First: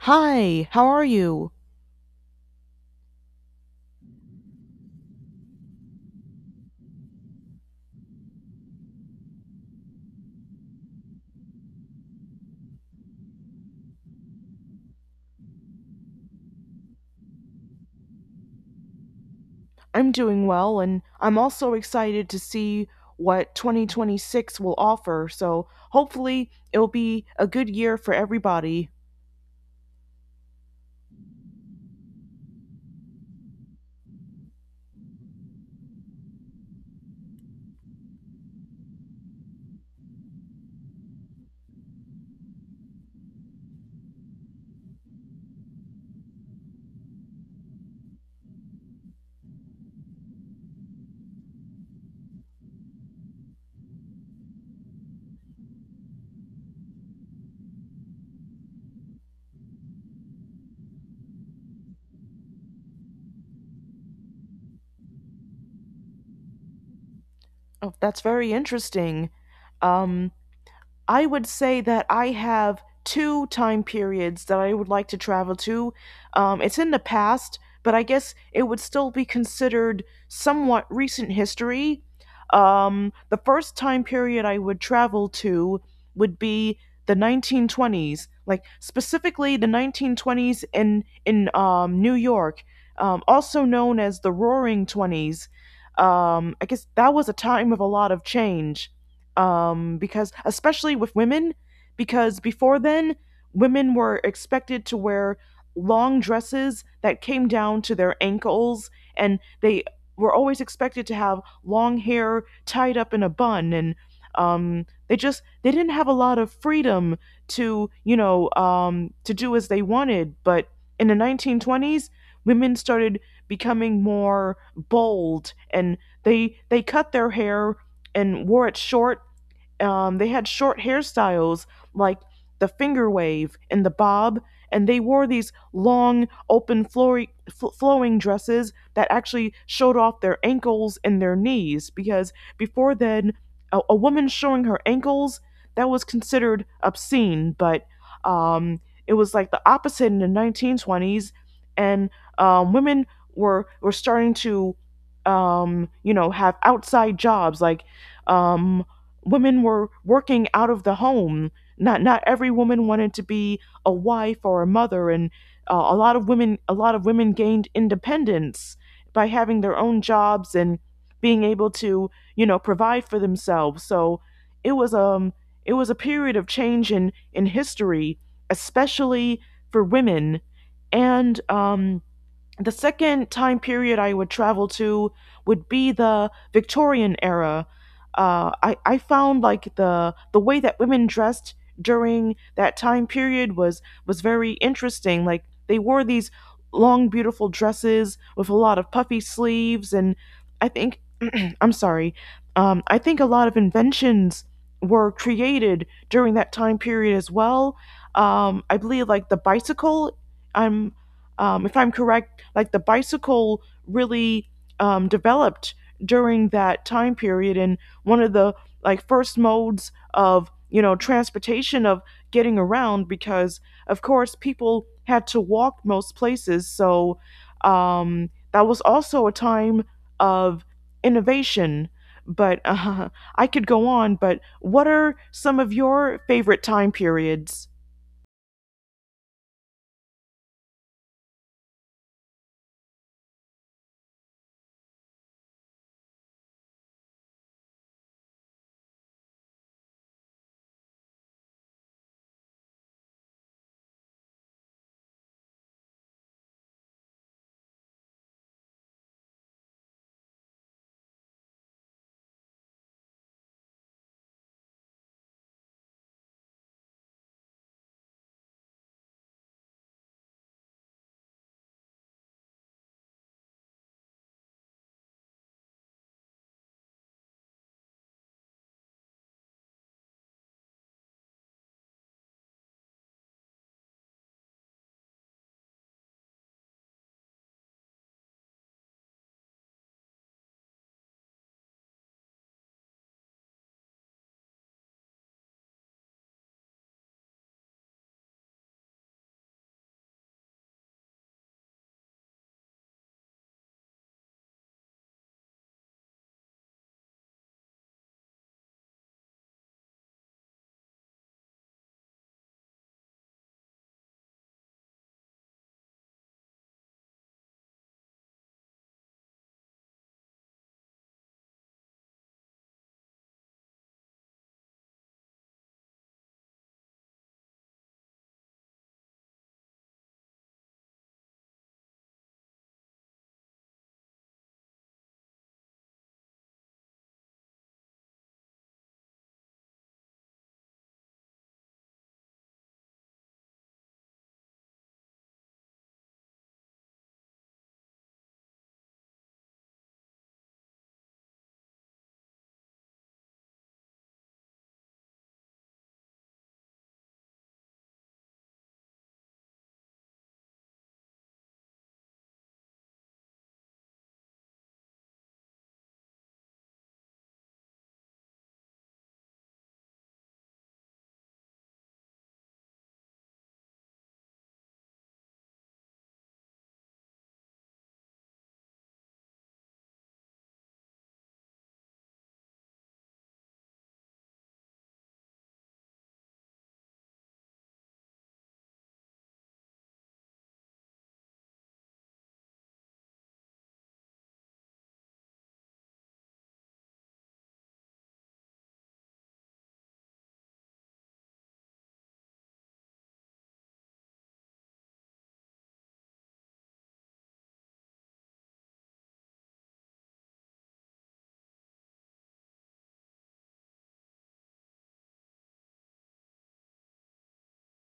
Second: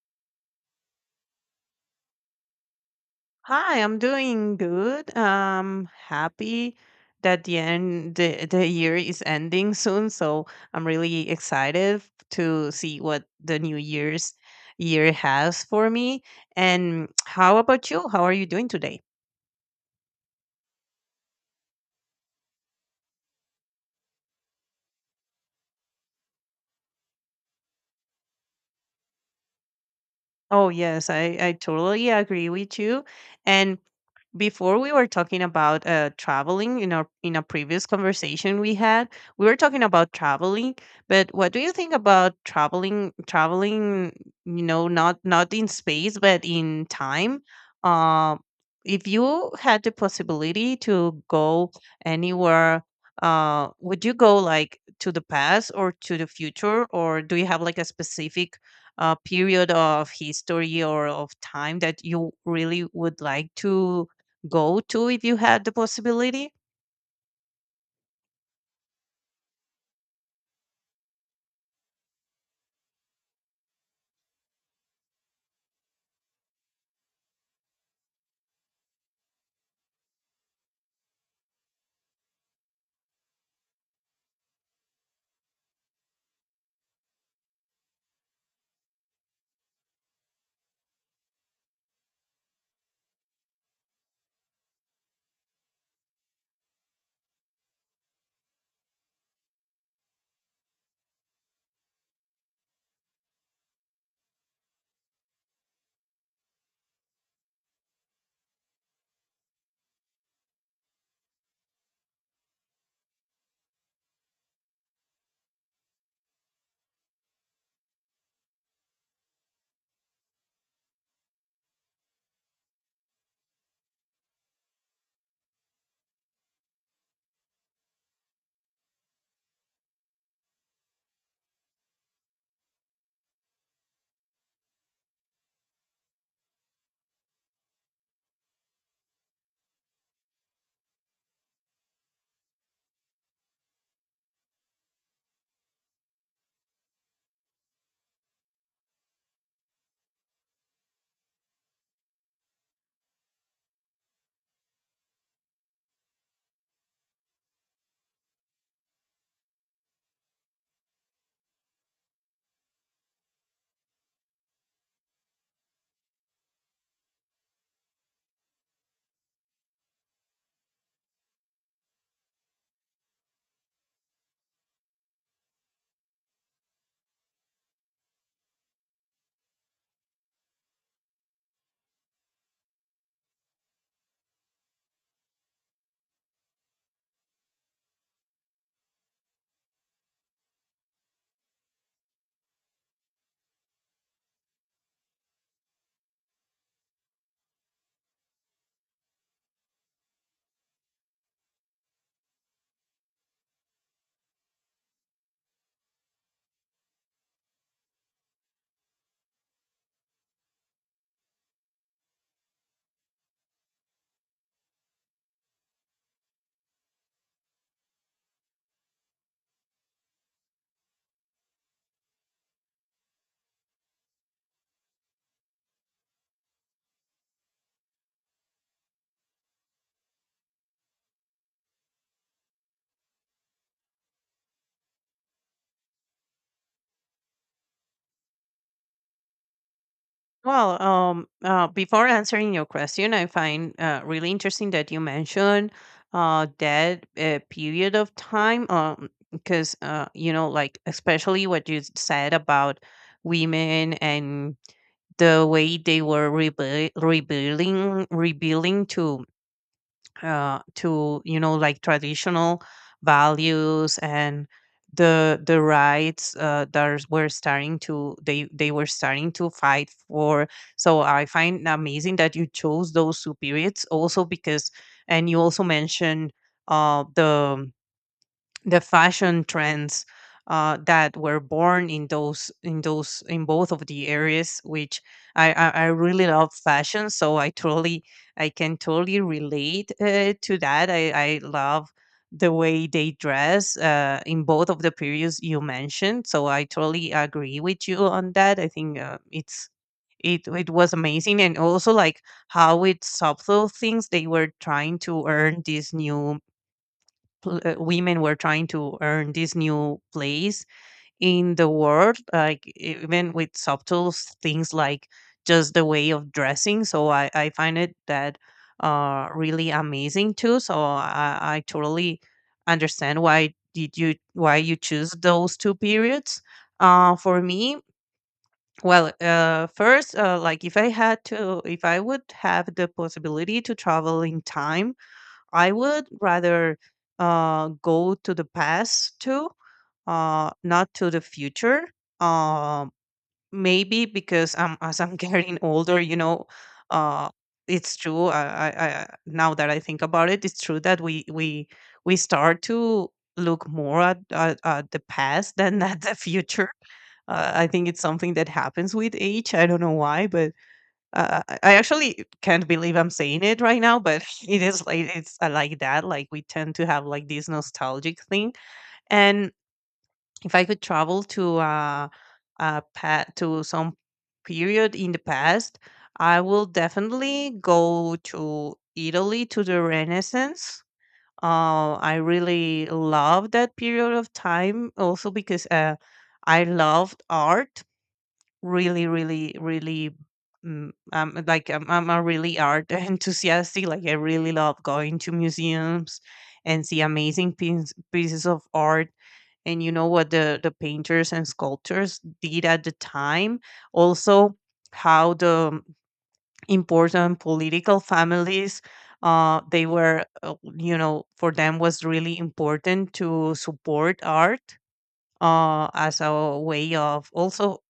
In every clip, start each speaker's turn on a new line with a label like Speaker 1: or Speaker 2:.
Speaker 1: Hi, how are you?
Speaker 2: Hi, I'm doing good. Happy that the year is ending soon, so I'm really excited to see what the new year's year has for me. And how about you? How are you doing today?
Speaker 1: I'm doing well, and I'm also excited to see what 2026 will offer. So hopefully it'll be a good year for everybody.
Speaker 2: Oh yes, I totally agree with you. And before we were talking about traveling in a previous conversation we had, we were talking about traveling, but what do you think about traveling, not in space but in time, um if you had the possibility to go anywhere, would you go like to the past or to the future, or do you have like a specific period of history or of time that you really would like to go to if you had the possibility?
Speaker 1: Oh, that's very interesting. Um, I would say that I have two time periods that I would like to travel to. It's in the past, but I guess it would still be considered somewhat recent history. The first time period I would travel to would be the 1920s, like specifically the 1920s in New York, also known as the Roaring Twenties. I guess that was a time of a lot of change because especially with women, because before then, women were expected to wear long dresses that came down to their ankles, and they were always expected to have long hair tied up in a bun, and they didn't have a lot of freedom to to do as they wanted. But in the 1920s, women started becoming more bold, and they cut their hair and wore it short. They had short hairstyles like the finger wave and the bob, and they wore these long, open, flowing dresses that actually showed off their ankles and their knees because before then, a woman showing her ankles, that was considered obscene, but um, it was like the opposite in the 1920s, and women were starting to have outside jobs like um, women were working out of the home. Not every woman wanted to be a wife or a mother, and a lot of women gained independence by having their own jobs and being able to provide for themselves. So it was um it was a period of change in history, especially for women, and the second time period I would travel to would be the Victorian era. I found like the way that women dressed during that time period was very interesting. Like they wore these long, beautiful dresses with a lot of puffy sleeves, and I think I'm sorry. I think a lot of inventions were created during that time period as well. I believe like the bicycle. I'm If I'm correct, like the bicycle really developed during that time period and one of the like first modes of transportation, of getting around, because of course people had to walk most places. So that was also a time of innovation, but I could go on. But what are some of your favorite time periods?
Speaker 2: Well, before answering your question, I find really interesting that you mentioned that period of time, because you know, like especially what you said about women and the way they were rebuilding to you know, like traditional values, and the rights that were, starting to they were starting to fight for. So I find amazing that you chose those two periods. Also, because, and you also mentioned uh the the fashion trends that were born in both of the areas, which I really love fashion, so I can totally relate to that. I love the way they dress in both of the periods you mentioned, so I totally agree with you on that. I think it's, it was amazing. And also, like, how with subtle things they were trying to earn this new pl- women were trying to earn this new place in the world, like even with subtle things like just the way of dressing. So I find it that really amazing too. So I totally understand why you choose those two periods. For me, well, first, like, if I would have the possibility to travel in time, I would rather go to the past too, not to the future. Uh, Maybe because I'm as I'm getting older. You know, uh, it's true. I Now that I think about it, it's true that we start to look more at the past than at the future. I think it's something that happens with age. I don't know why, but I actually can't believe I'm saying it right now, but it's like that. Like, we tend to have, like, this nostalgic thing. And if I could travel to to some period in the past, I will definitely go to Italy, to the Renaissance. I really love that period of time, also because I loved art, really, really, really. Like, I'm a really art enthusiastic. Like, I really love going to museums and see amazing pieces of art, and, you know, what the painters and sculptors did at the time. Also, how the important political families, they were, you know, for them was really important to support art as a way of also,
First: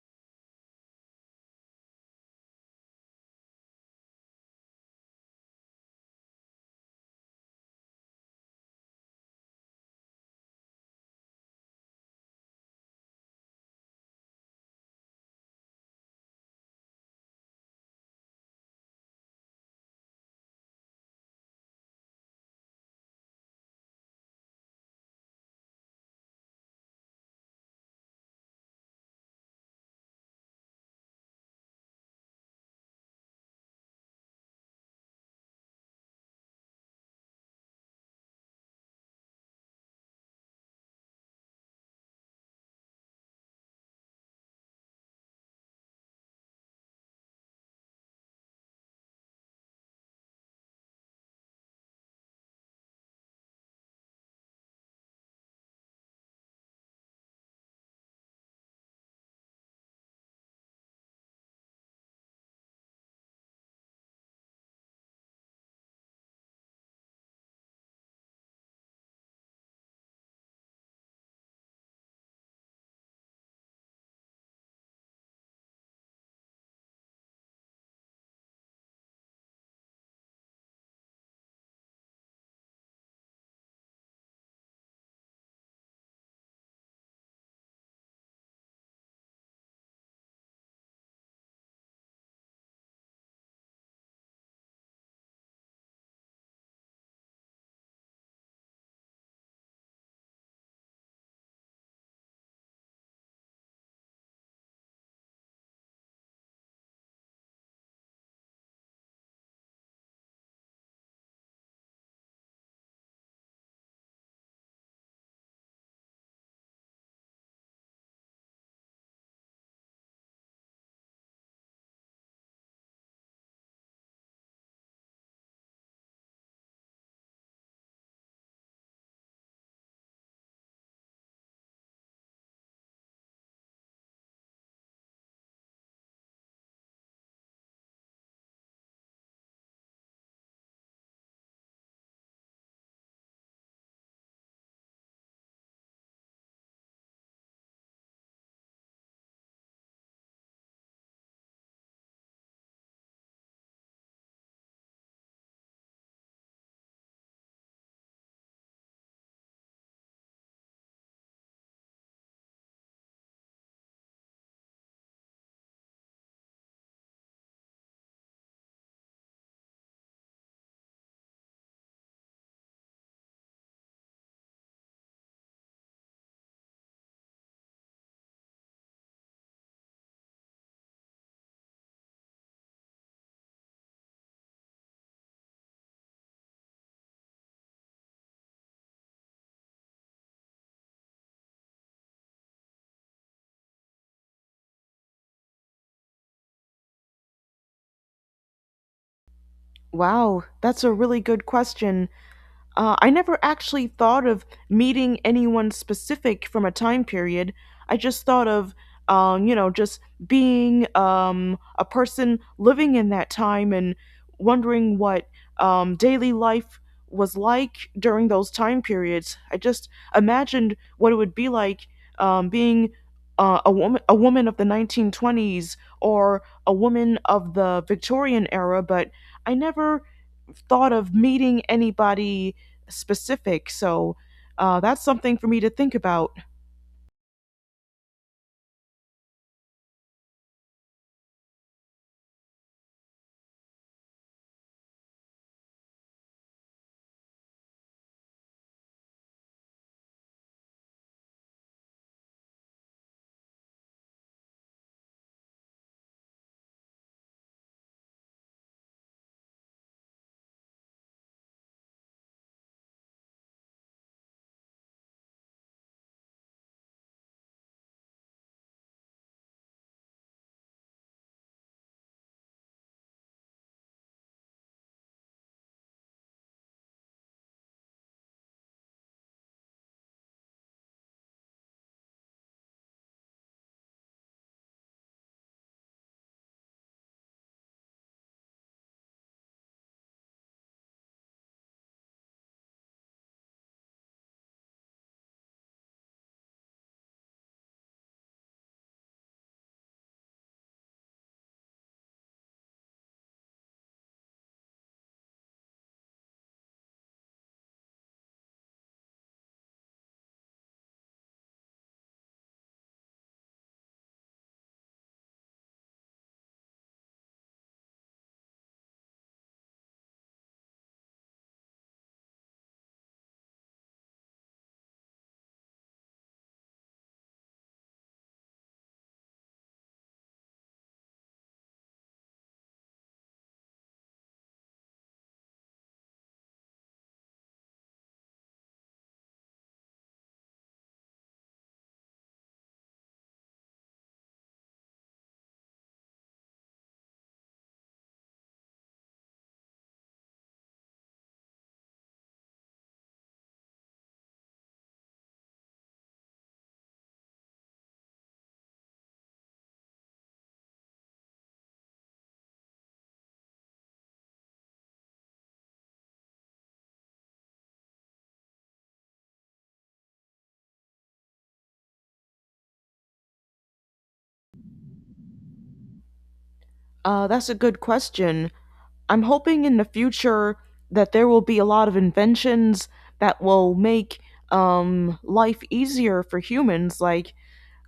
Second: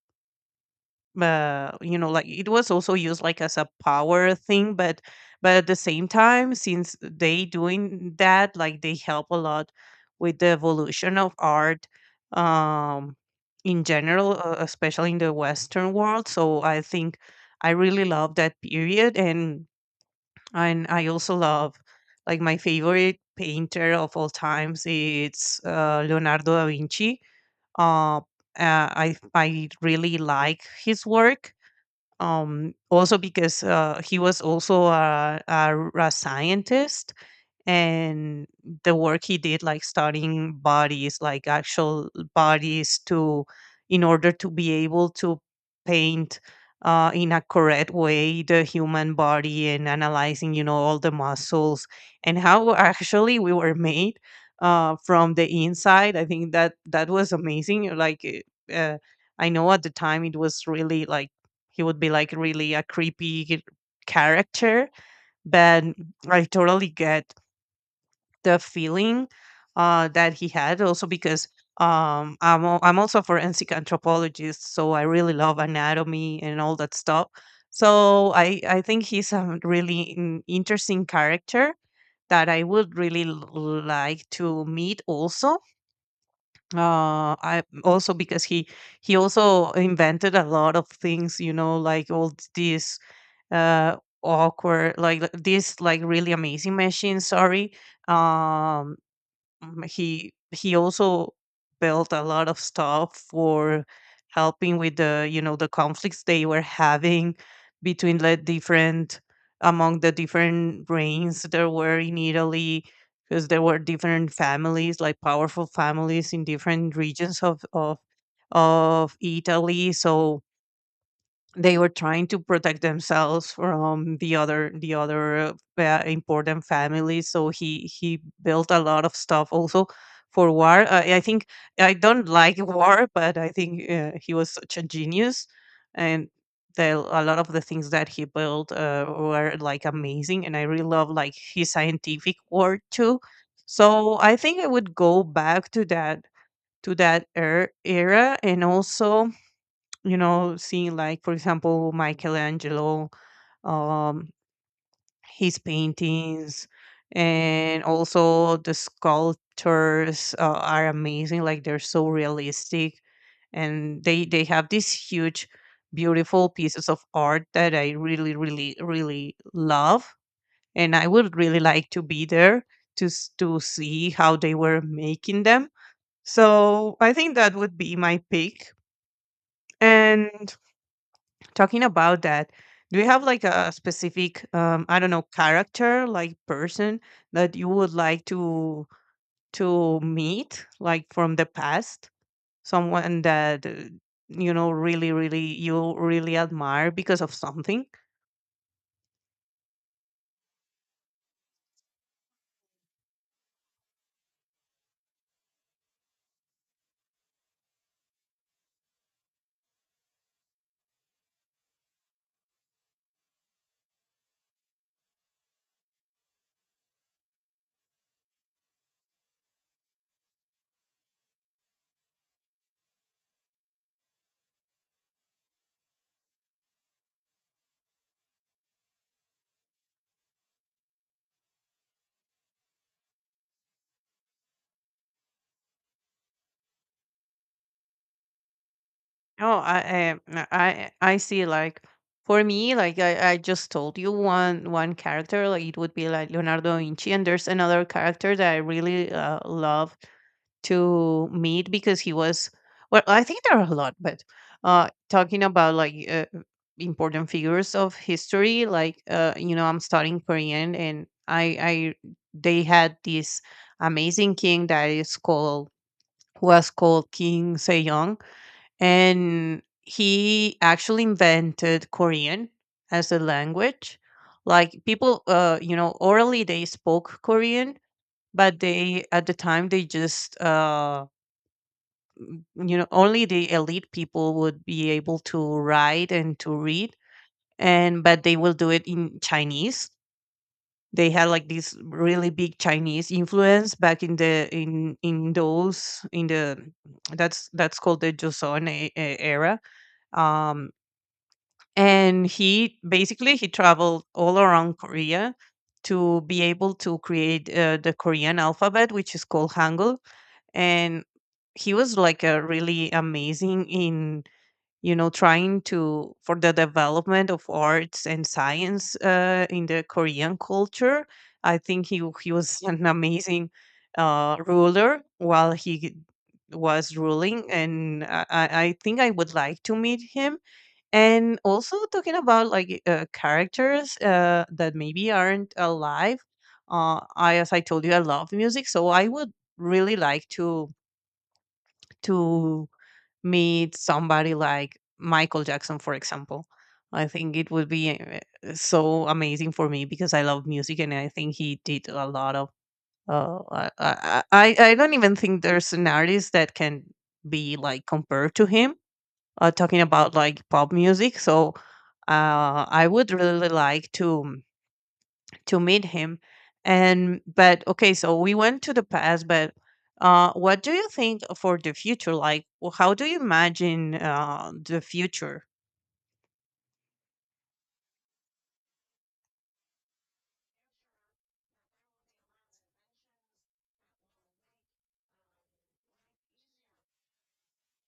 Speaker 2: you know, like, it was also used like as a power thing. But at the same time, since they doing that, like, they help a lot with the evolution of art, um in general, especially in the western world. So I think I really love that period. And I also love, like, my favorite painter of all times, it's Leonardo da Vinci. uh, I really like his work, also because he was also a scientist, and the work he did, like studying bodies, like actual bodies, to in order to be able to paint in a correct way the human body, and analyzing, you know, all the muscles and how actually we were made, from the inside. I think that that was amazing. Uh, I know at the time it was really like he would be like really a creepy character, but I totally get the feeling that he had, also because, I'm also a forensic anthropologist, so I really love anatomy and all that stuff. So I think he's a really interesting character that I would really like to meet. Also I also because he also invented a lot of things, you know, like all these, uh, awkward, these, like, really amazing machines. Sorry. um he also built a lot of stuff for helping with, the you know, the conflicts they were having between the different, among the different reigns there were in Italy, because there were different families, like powerful families in different regions of Italy. So they were trying to protect themselves from the other important families, so he built a lot of stuff also for war. I think I don't like war, but I think he was such a genius. And a lot of the things that he built were, like, amazing. And I really love, like, his scientific work too. So I think I would go back to that, to that era. And also, seeing, like, for example, Michelangelo, um, his paintings, and also the sculptures are amazing. Like, they're so realistic, and they have these huge, beautiful pieces of art that I really, really, really love. And I would really like to be there to see how they were making them. So I think that would be my pick. And, talking about that, do you have like a specific, I don't know, character, like, person that you would like to meet, like, from the past? Someone that you know, really, really, you really admire because of something?
Speaker 1: Wow, that's a really good question. I never actually thought of meeting anyone specific from a time period. I just thought of, just being a person living in that time and wondering what daily life was like during those time periods. I just imagined what it would be like being a woman of the 1920s or a woman of the Victorian era, but I never thought of meeting anybody specific. So that's something for me to think about.
Speaker 2: No, I see. Like, for me, like, I just told you one character. Like, it would be like Leonardo da Vinci, and there's another character that I really love to meet, because he was. Well, I think there are a lot, but talking about, like, important figures of history, like, you know, I'm studying Korean, and they had this amazing king that is called was called King Sejong. And he actually invented Korean as a language. Like, people, you know, orally they spoke Korean, but they at the time they just, you know, only the elite people would be able to write and to read, and but they will do it in Chinese. They had like this really big Chinese influence back in the in in those in the. That's called the Joseon era. Um, and he traveled all around Korea to be able to create the Korean alphabet, which is called Hangul. And he was, like, a really amazing, in you know trying to for the development of arts and science, in the Korean culture. I think he was an amazing ruler while he was ruling, and I think I would like to meet him. And also, talking about, like, characters that maybe aren't alive. As I told you, I love music, so I would really like to meet somebody like Michael Jackson, for example. I think it would be so amazing for me, because I love music, and I think he did a lot of. I don't even think there's an artist that can be, like, compared to him, talking about, like, pop music. So I would really like to meet him. And but okay, so we went to the past, but what do you think for the future? Like, how do you imagine the future?
Speaker 1: That's a good question. I'm hoping in the future that there will be a lot of inventions that will make life easier for humans, like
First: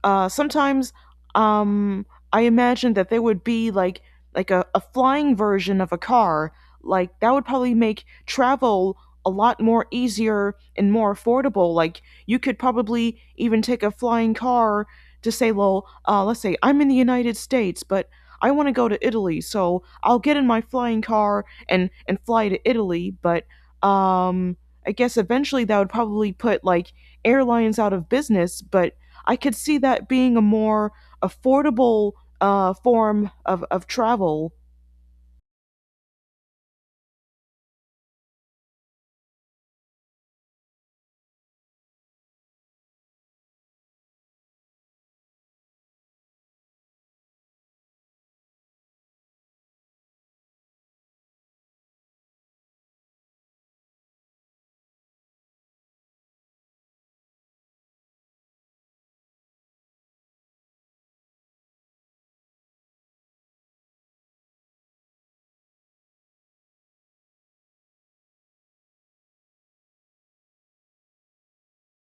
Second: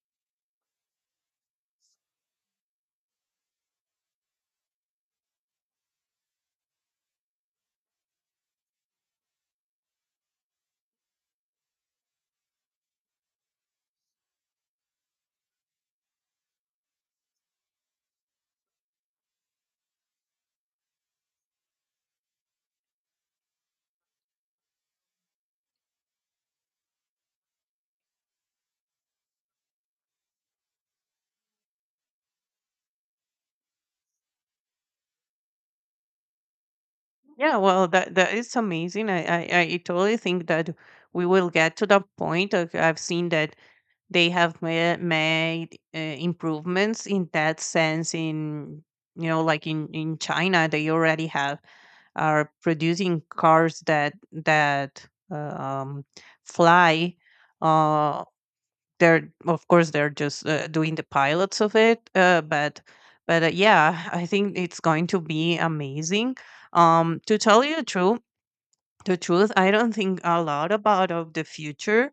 Speaker 1: sometimes um, I imagine that there would be like a flying version of a car. Like that would probably make travel a lot more easier and more affordable. Like you could probably even take a flying car to, say, well, let's say I'm in the United States, but I want to go to Italy, so I'll get in my flying car and fly to Italy. But um, I guess eventually that would probably put like airlines out of business. But I could see that being a more affordable form of travel.
Speaker 2: Yeah, well, that is amazing. I totally think that we will get to that point. Like, I've seen that they have made improvements in that sense. In you know, like in China, they already have are producing cars that um, fly. Uh, they're of course they're just doing the pilots of it, but yeah, I think it's going to be amazing. To tell you the truth, I don't think a lot about of the future.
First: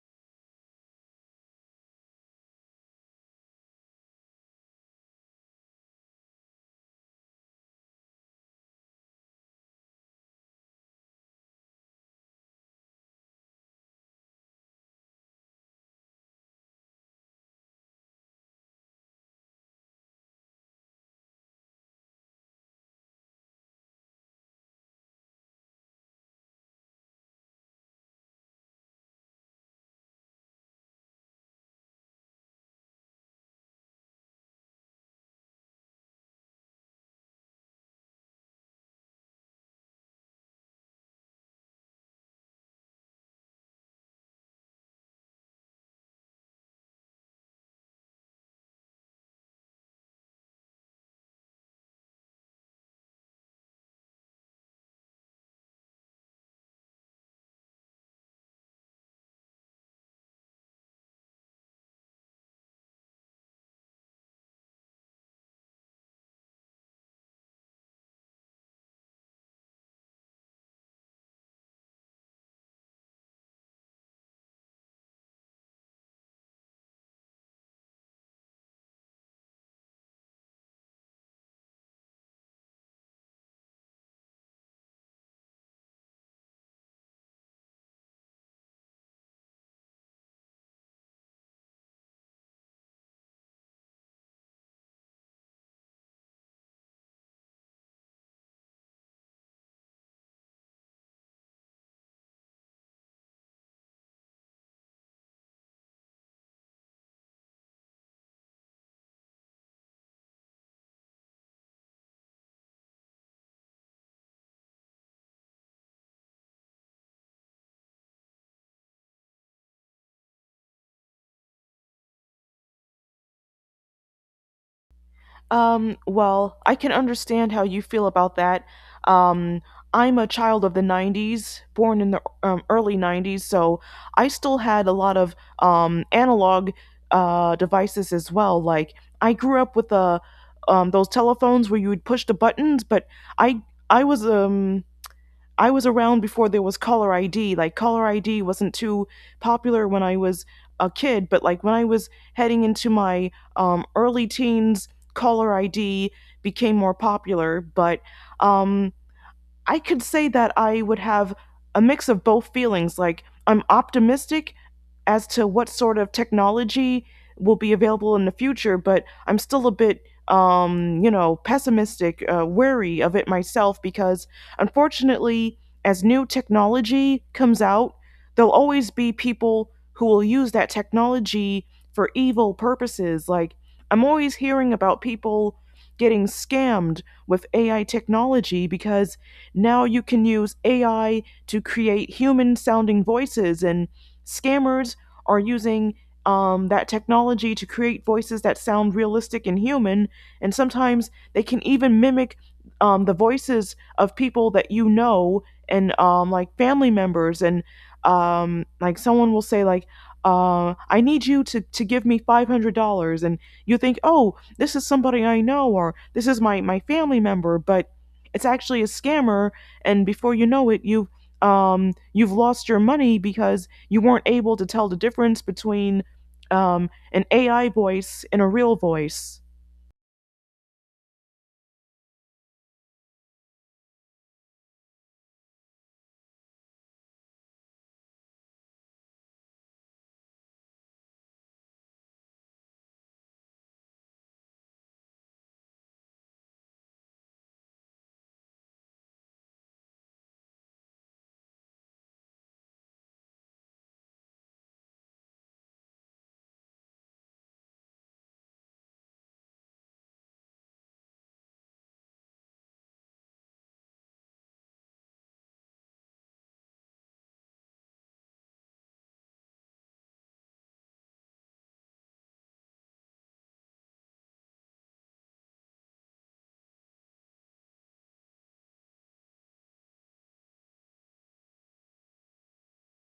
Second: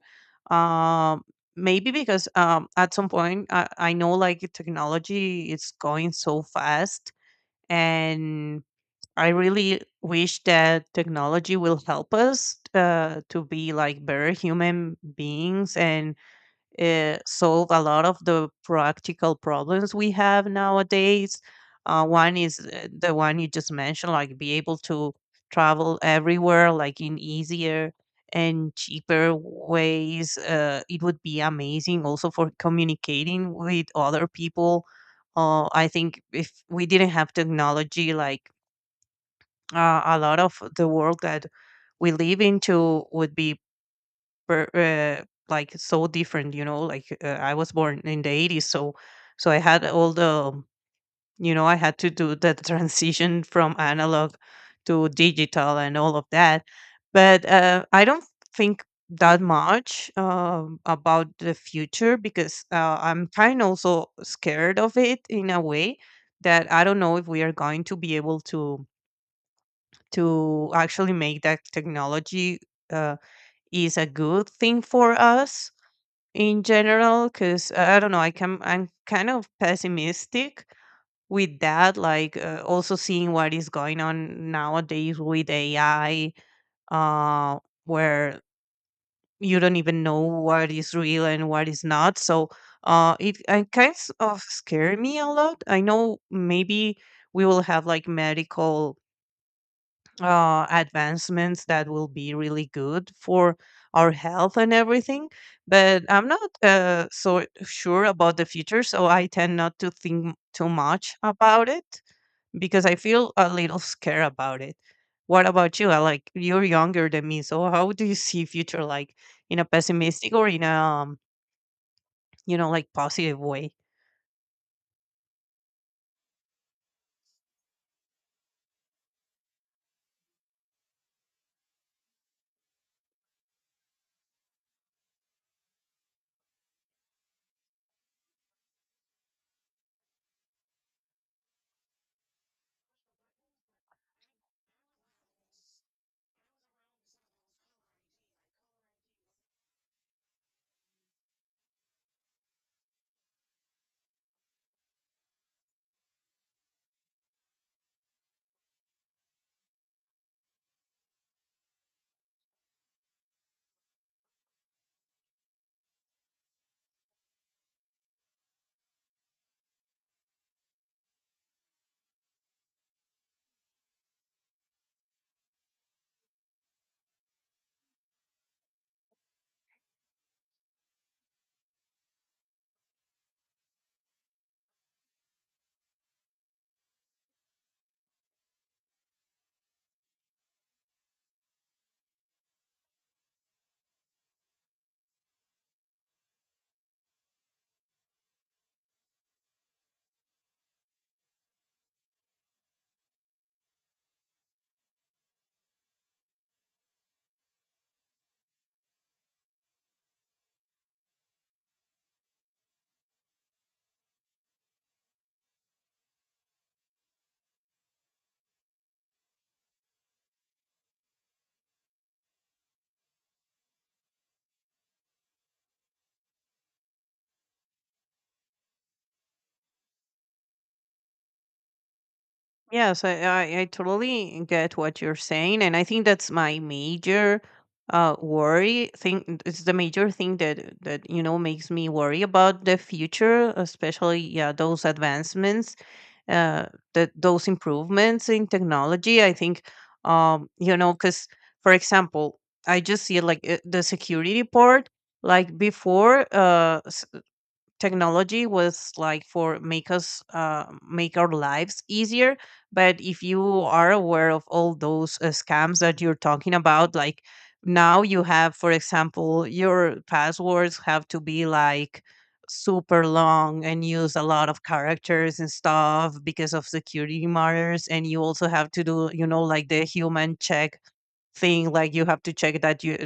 Speaker 2: Um, maybe because at some point I know, like, technology is going so fast, and I really wish that technology will help us to be like better human beings and solve a lot of the practical problems we have nowadays. One is the one you just mentioned, like be able to travel everywhere, like in easier and cheaper ways. It would be amazing also for communicating with other people. I think if we didn't have technology, like a lot of the world that we live into would be like so different, I was born in the 80s, so I had all the, I had to do the transition from analog to digital and all of that. But I don't think that much about the future because I'm kind of also scared of it in a way that I don't know if we are going to be able to actually make that technology uh, is a good thing for us in general. Because I don't know, I'm kind of pessimistic with that, like also seeing what is going on nowadays with AI, uh where you don't even know what is real and what is not. So it kind of scare me a lot. I know maybe we will have like medical advancements that will be really good for our health and everything. But I'm not so sure about the future, so I tend not to think too much about it because I feel a little scared about it. What about you? Like, you're younger than me, so how do you see future? Like in a pessimistic or in a like positive way?
Speaker 1: Well, I can understand how you feel about that. Um, I'm a child of the 90s, born in the early 90s, so I still had a lot of analog devices as well. Like, I grew up with those telephones where you would push the buttons, but I I was um I was around before there was caller ID. Like, caller ID wasn't too popular when I was a kid, but like when I was heading into my early teens, caller ID became more popular. But um, I could say that I would have a mix of both feelings. Like, I'm optimistic as to what sort of technology will be available in the future, but I'm still a bit, pessimistic, wary of it myself because unfortunately, as new technology comes out, there'll always be people who will use that technology for evil purposes. Like, I'm always hearing about people getting scammed with AI technology because now you can use AI to create human sounding voices, and scammers are using that technology to create voices that sound realistic and human. And sometimes they can even mimic the voices of people that you know and like family members. And like someone will say, like, I need to give me $500. And you think, oh, this is somebody I know or this is my family member. But it's actually a scammer, and before you know it, you've lost your money because you weren't able to tell the difference between an AI voice and a real voice.
Speaker 2: Yes, I totally get what you're saying. And I think that's my major worry thing. It's the major thing that makes me worry about the future, especially, yeah, those advancements, uh, that those improvements in technology. I think, because, for example, I just see like the security part, like before, technology was like for make our lives easier. But if you are aware of all those scams that you're talking about, like, now you have, for example, your passwords have to be like super long and use a lot of characters and stuff because of security matters. And you also have to do, like, the human check thing. Like, you have to check that you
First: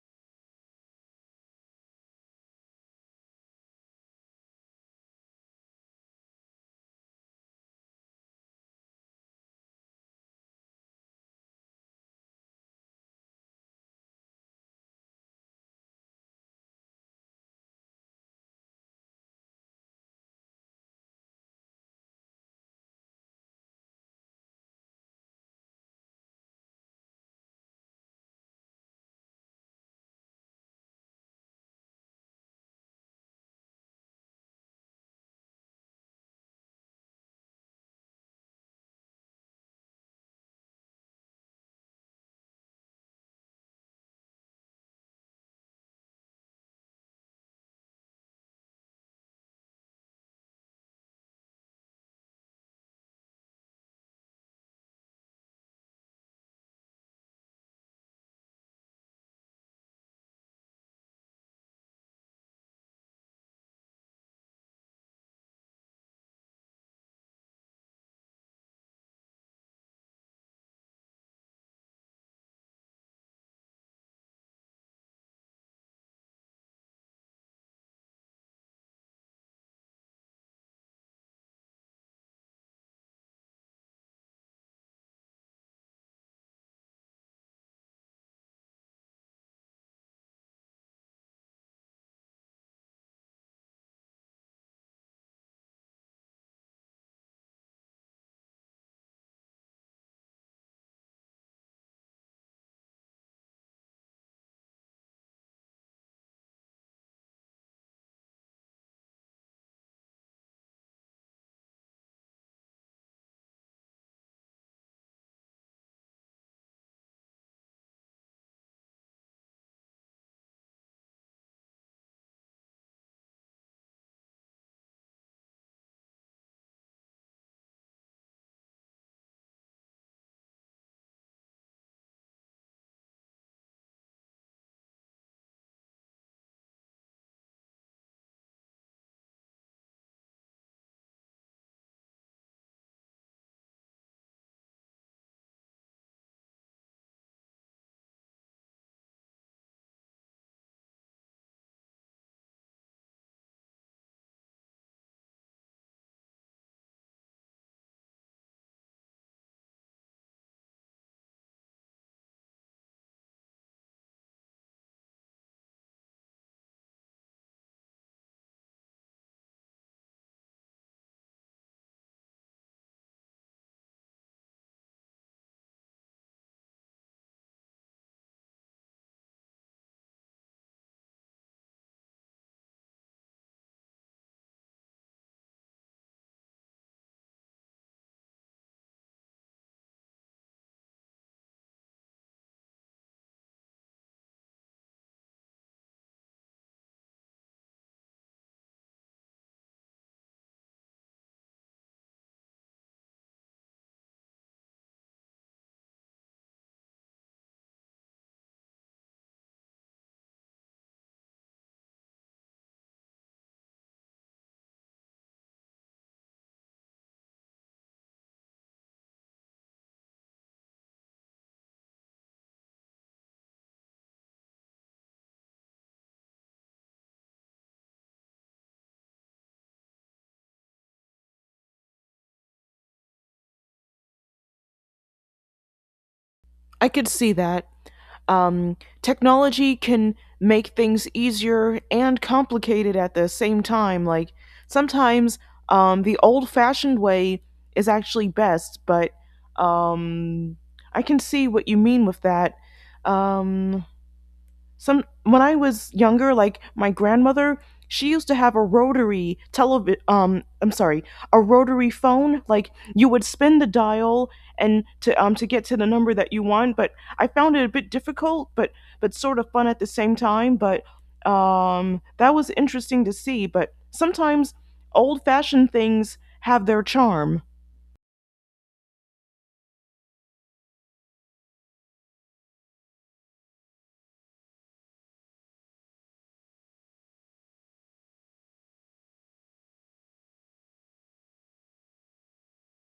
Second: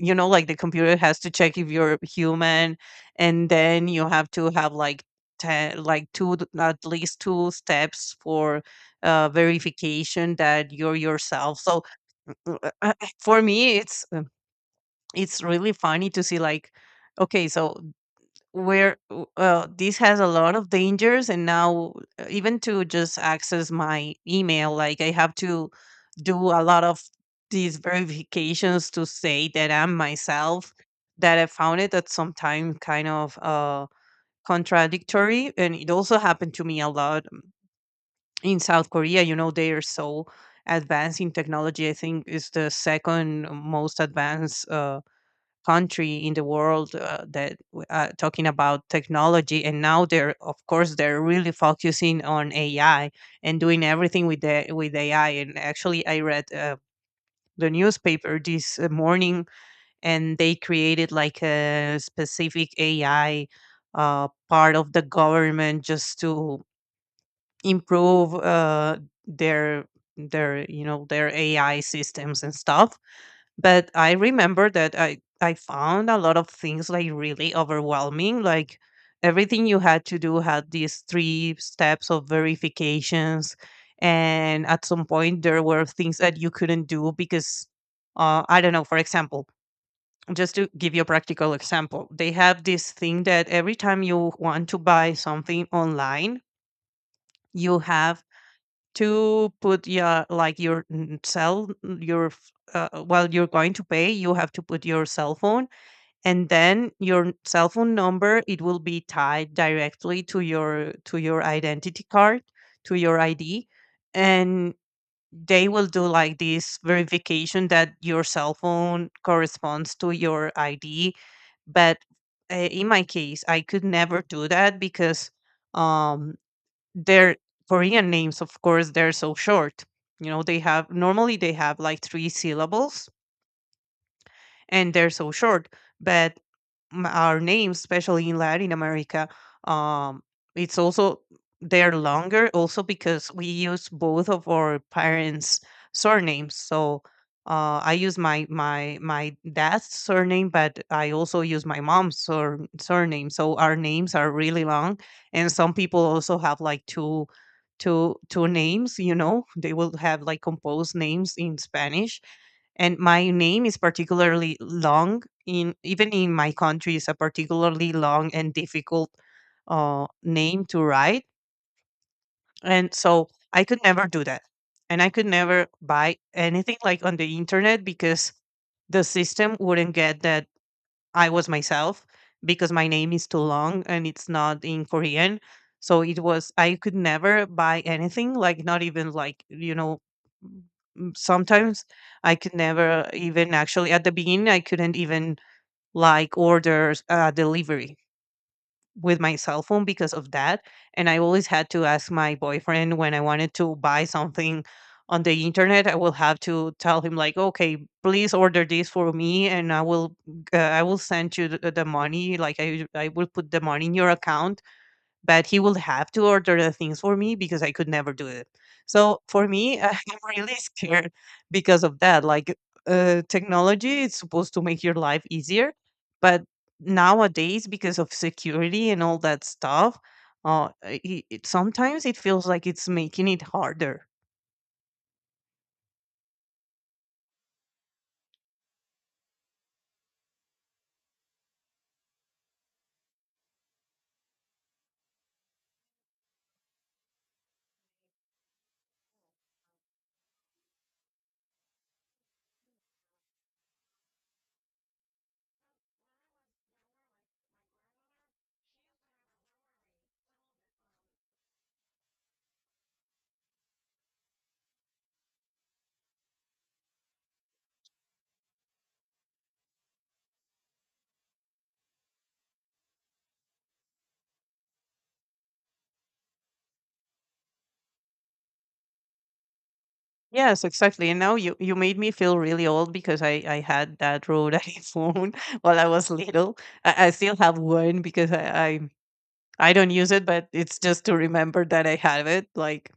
Speaker 2: you know like, the computer has to check if you're human. And then you have to have like 10, like at least two steps for verification that you're yourself. So for me it's really funny to see, like, okay, so this has a lot of dangers. And now even to just access my email, like, I have to do a lot of these verifications to say that I'm myself, that I found it at some time kind of contradictory. And it also happened to me a lot in South Korea. They are so advanced in technology. I think is the second most advanced country in the world, talking about technology. And now they're of course they're really focusing on AI, and doing everything with AI. And actually I read the newspaper this morning, and they created like a specific AI part of the government just to improve their their you know their AI systems and stuff. But I remember that I found a lot of things like really overwhelming. Like, everything you had to do had these three steps of verifications, and at some point there were things that you couldn't do because I don't know. For example, just to give you a practical example, they have this thing that every time you want to buy something online, you have to put your like your mm, cell mm, your f- while you're going to pay, you have to put your cell phone. And then your cell phone number, it will be tied directly to your identity card, to your id. And they will do like this verification that your cell phone corresponds to your id. But in my case, I could never do that because um their Korean names, of course, they're so short. You know, they have normally they have like three syllables, and they're so short. But our names, especially in Latin America, um, it's also they're longer also because we use both of our parents' surnames. So I use my dad's surname, but I also use my mom's surname. So our names are really long, and some people also have like two names. You know, they will have like composed names in Spanish. And my name is particularly long, in even in my country is a particularly long and difficult name to write. And so I could never do that, and I could never buy anything like on the internet because the system wouldn't get that I was myself, because my name is too long and it's not in Korean. So it was I could never buy anything, like, not even, like, sometimes I could never even actually, at the beginning I couldn't even like orders delivery with my cell phone because of that. And I always had to ask my boyfriend. When I wanted to buy something on the internet, I will have to tell him, like, okay, please order this for me, and I will send you the money, like, I will put the money in your account, but he will have to order the things for me because I could never do it. So for me, I'm really scared because of that. Like, technology is supposed to make your life easier, but nowadays because of security and all that stuff, sometimes it feels like it's making it harder.
Speaker 1: I could see that. Technology can make things easier and complicated at the same time. Like sometimes the old fashioned way is actually best, but um, I can see what you mean with that. Um, Some when I was younger, like my grandmother, she used to have a rotary televi I'm sorry, a rotary phone. Like you would spin the dial and to get to the number that you want, but I found it a bit difficult, but sort of fun at the same time, but that was interesting to see, but sometimes old-fashioned things have their charm.
Speaker 2: Yes, exactly. And now you made me feel really old because I had that road phone while I was little. I still have one because I don't use it, but it's just to remember that I have it, like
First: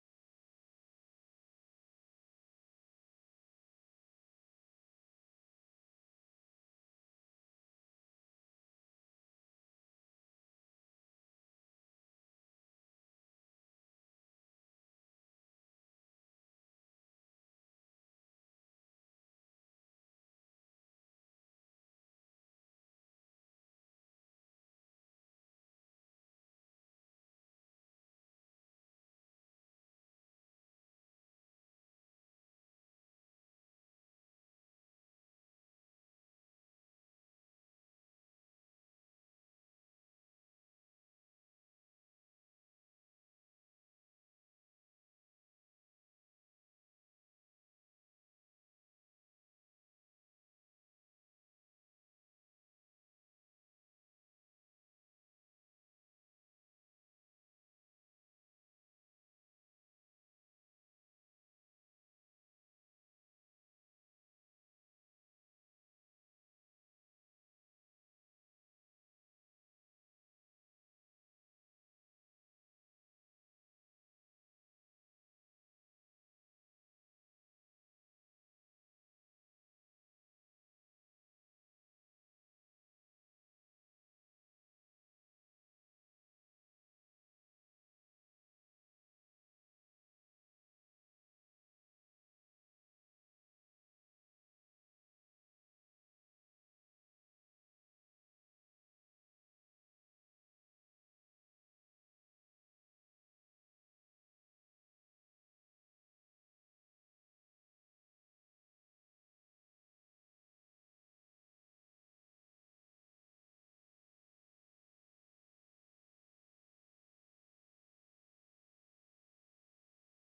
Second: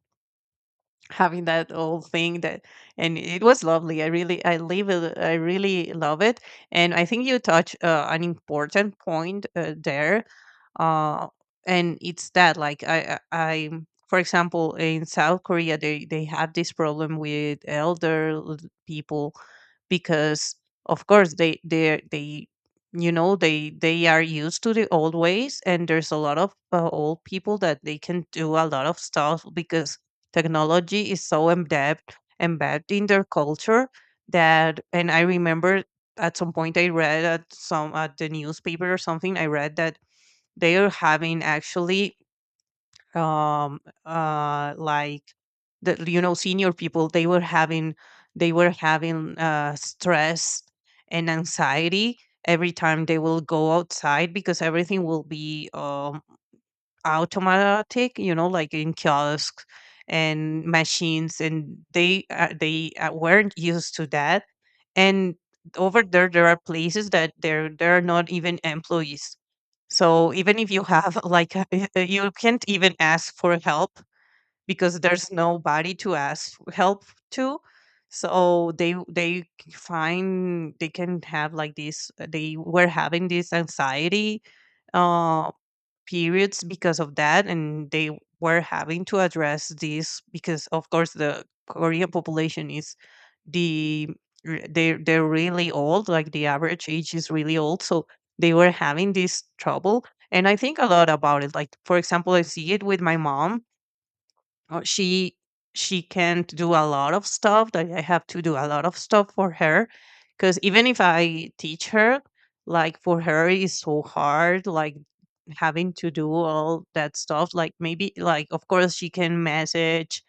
Speaker 2: having that old thing that and it was lovely. I live it, I really love it. And I think you touch an important point there, uh, and it's that, like, I for example in South Korea they have this problem with elder people, because of course they are used to the old ways. And there's a lot of old people that they can do a lot of stuff because technology is so embedded in their culture that and I remember, at some point I read at the newspaper or something, I read that they are having actually um like the, senior people, they were having stress and anxiety every time they will go outside because everything will be automatic, like in kiosks and machines, and they weren't used to that. And over there, there are places that there are not even employees. So even if you have like a, you can't even ask for help because there's nobody to ask help to. So they c- find they can have like this. They were having this anxiety uh, periods because of that, and they were having to address this because of course the Korean population is the they're really old. Like the average age is really old, so they were having this trouble. And I think a lot about it, like for example I see it with my mom. Uh, she she can't do a lot of stuff, like I have to do a lot of stuff for her because even if I teach her, like, for her it's so hard, like having to do all that stuff. Like, maybe, like, of course she can message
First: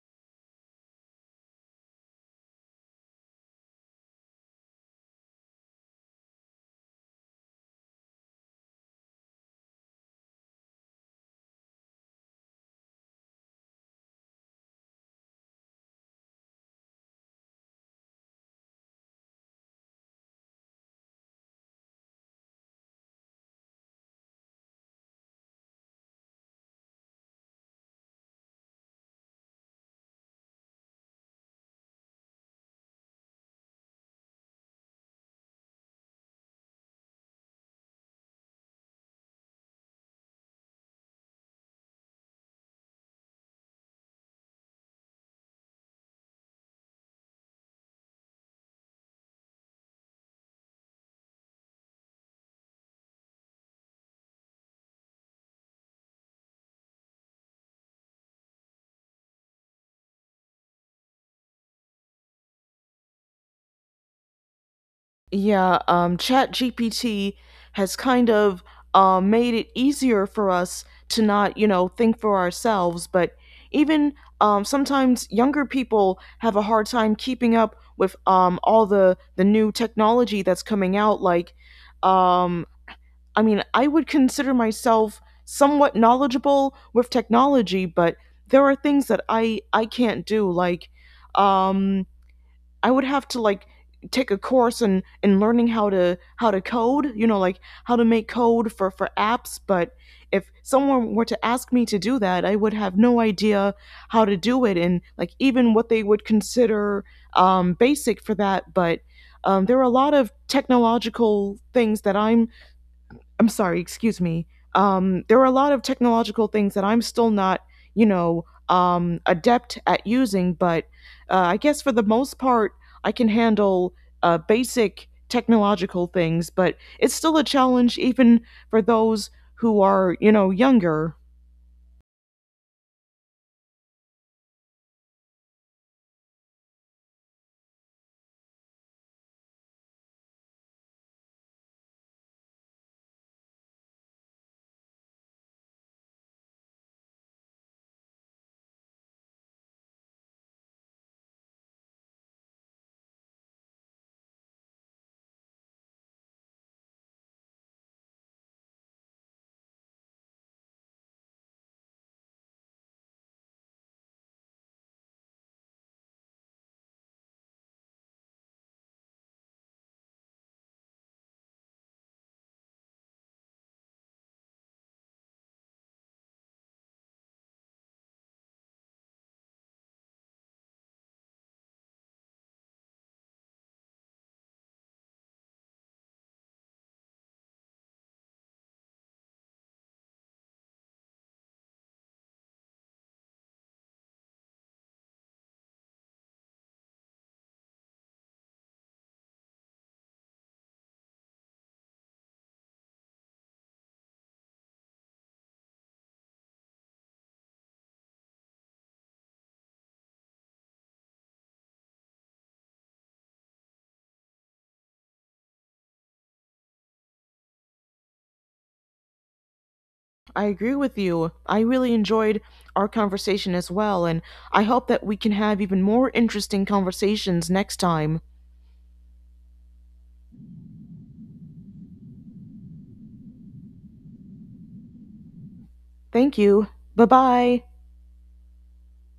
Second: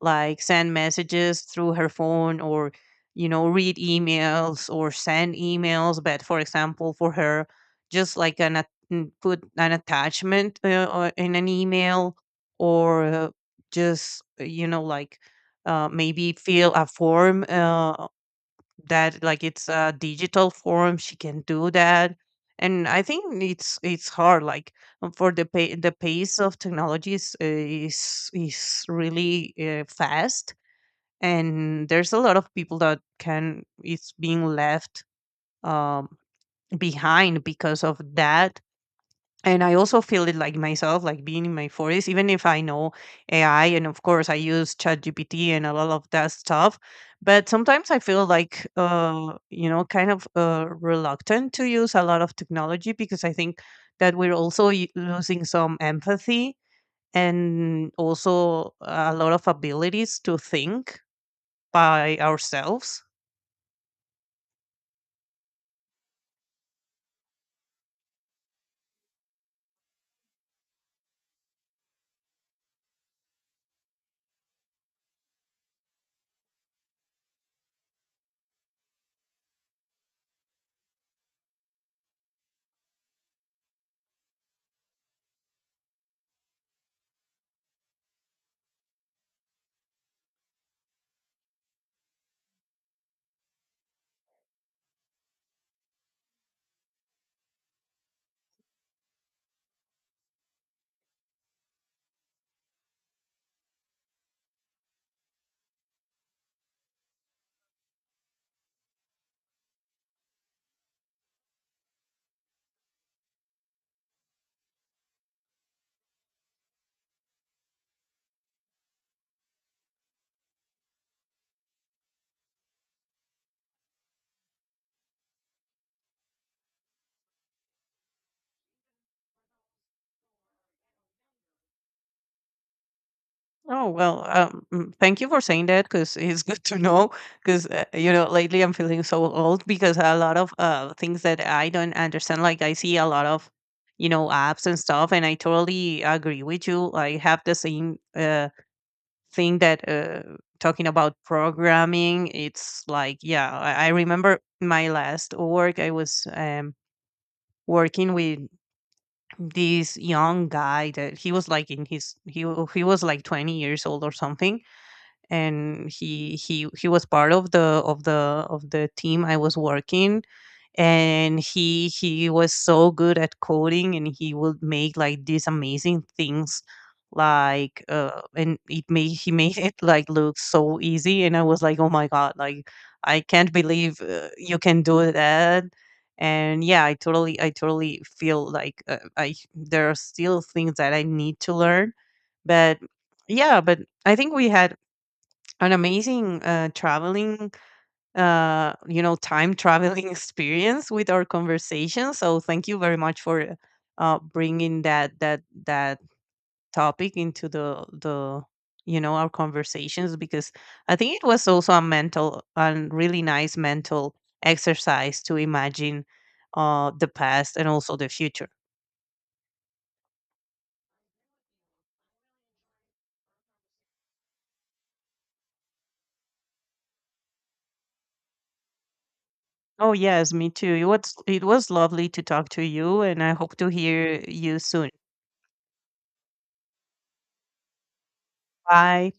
Speaker 2: like send messages through her phone, or, read emails or send emails. But for example, for her, just like put an attachment or in an email or just you know like maybe fill a form that, like, it's a digital form she can do that. And I think it's hard, like, for the pace of technology is is really fast. And there's a lot of people that can it's being left um, behind because of that. And I also feel it, like, myself, like being in my 40s, even if I know AI, and of course I use ChatGPT and a lot of that stuff. But sometimes I feel like, kind of reluctant to use a lot of technology because I think that we're also losing some empathy, and also a lot of abilities to think by ourselves.
Speaker 1: Yeah, ChatGPT has kind of made it easier for us to not, you know, think for ourselves. But even sometimes younger people have a hard time keeping up with all the new technology that's coming out. Like, um, I mean, I would consider myself somewhat knowledgeable with technology, but there are things that I can't do, like. Um, I would have to like take a course in learning how to code, you know, like how to make code for apps, but if someone were to ask me to do that, I would have no idea how to do it, and like even what they would consider basic for that. But there are a lot of technological things that I'm sorry, excuse me. There are a lot of technological things that I'm still not, you know, adept at using, but I guess for the most part, I can handle basic technological things, but it's still a challenge even for those who are, you know, younger.
Speaker 2: Oh, well, thank you for saying that because it's good to know. Because lately I'm feeling so old because a lot of things that I don't understand. Like I see a lot of, apps and stuff, and I totally agree with you. I have the same thing that talking about programming. It's like, yeah, I remember my last work. I was working with this young guy that he was like in his he was like 20 years old or something, and he was part of the team I was working. And he was so good at coding, and he would make like these amazing things, like and it made he made it like look so easy. And I was like, oh my god, like I can't believe you can do that. And yeah, I totally feel like, I there are still things that I need to learn. But yeah, but I think we had an amazing time traveling experience with our conversation. So thank you very much for bringing that topic into the you know our conversations, because I think it was also a mental and really nice mental exercise to imagine the past and also the future.
Speaker 1: I agree with you. I really enjoyed our conversation as well, and I hope that we can have even more interesting conversations next time.
Speaker 2: Oh yes, me too. It was lovely to talk to you, and I hope to hear you soon.
Speaker 1: Thank you. Bye bye.
Speaker 2: Bye.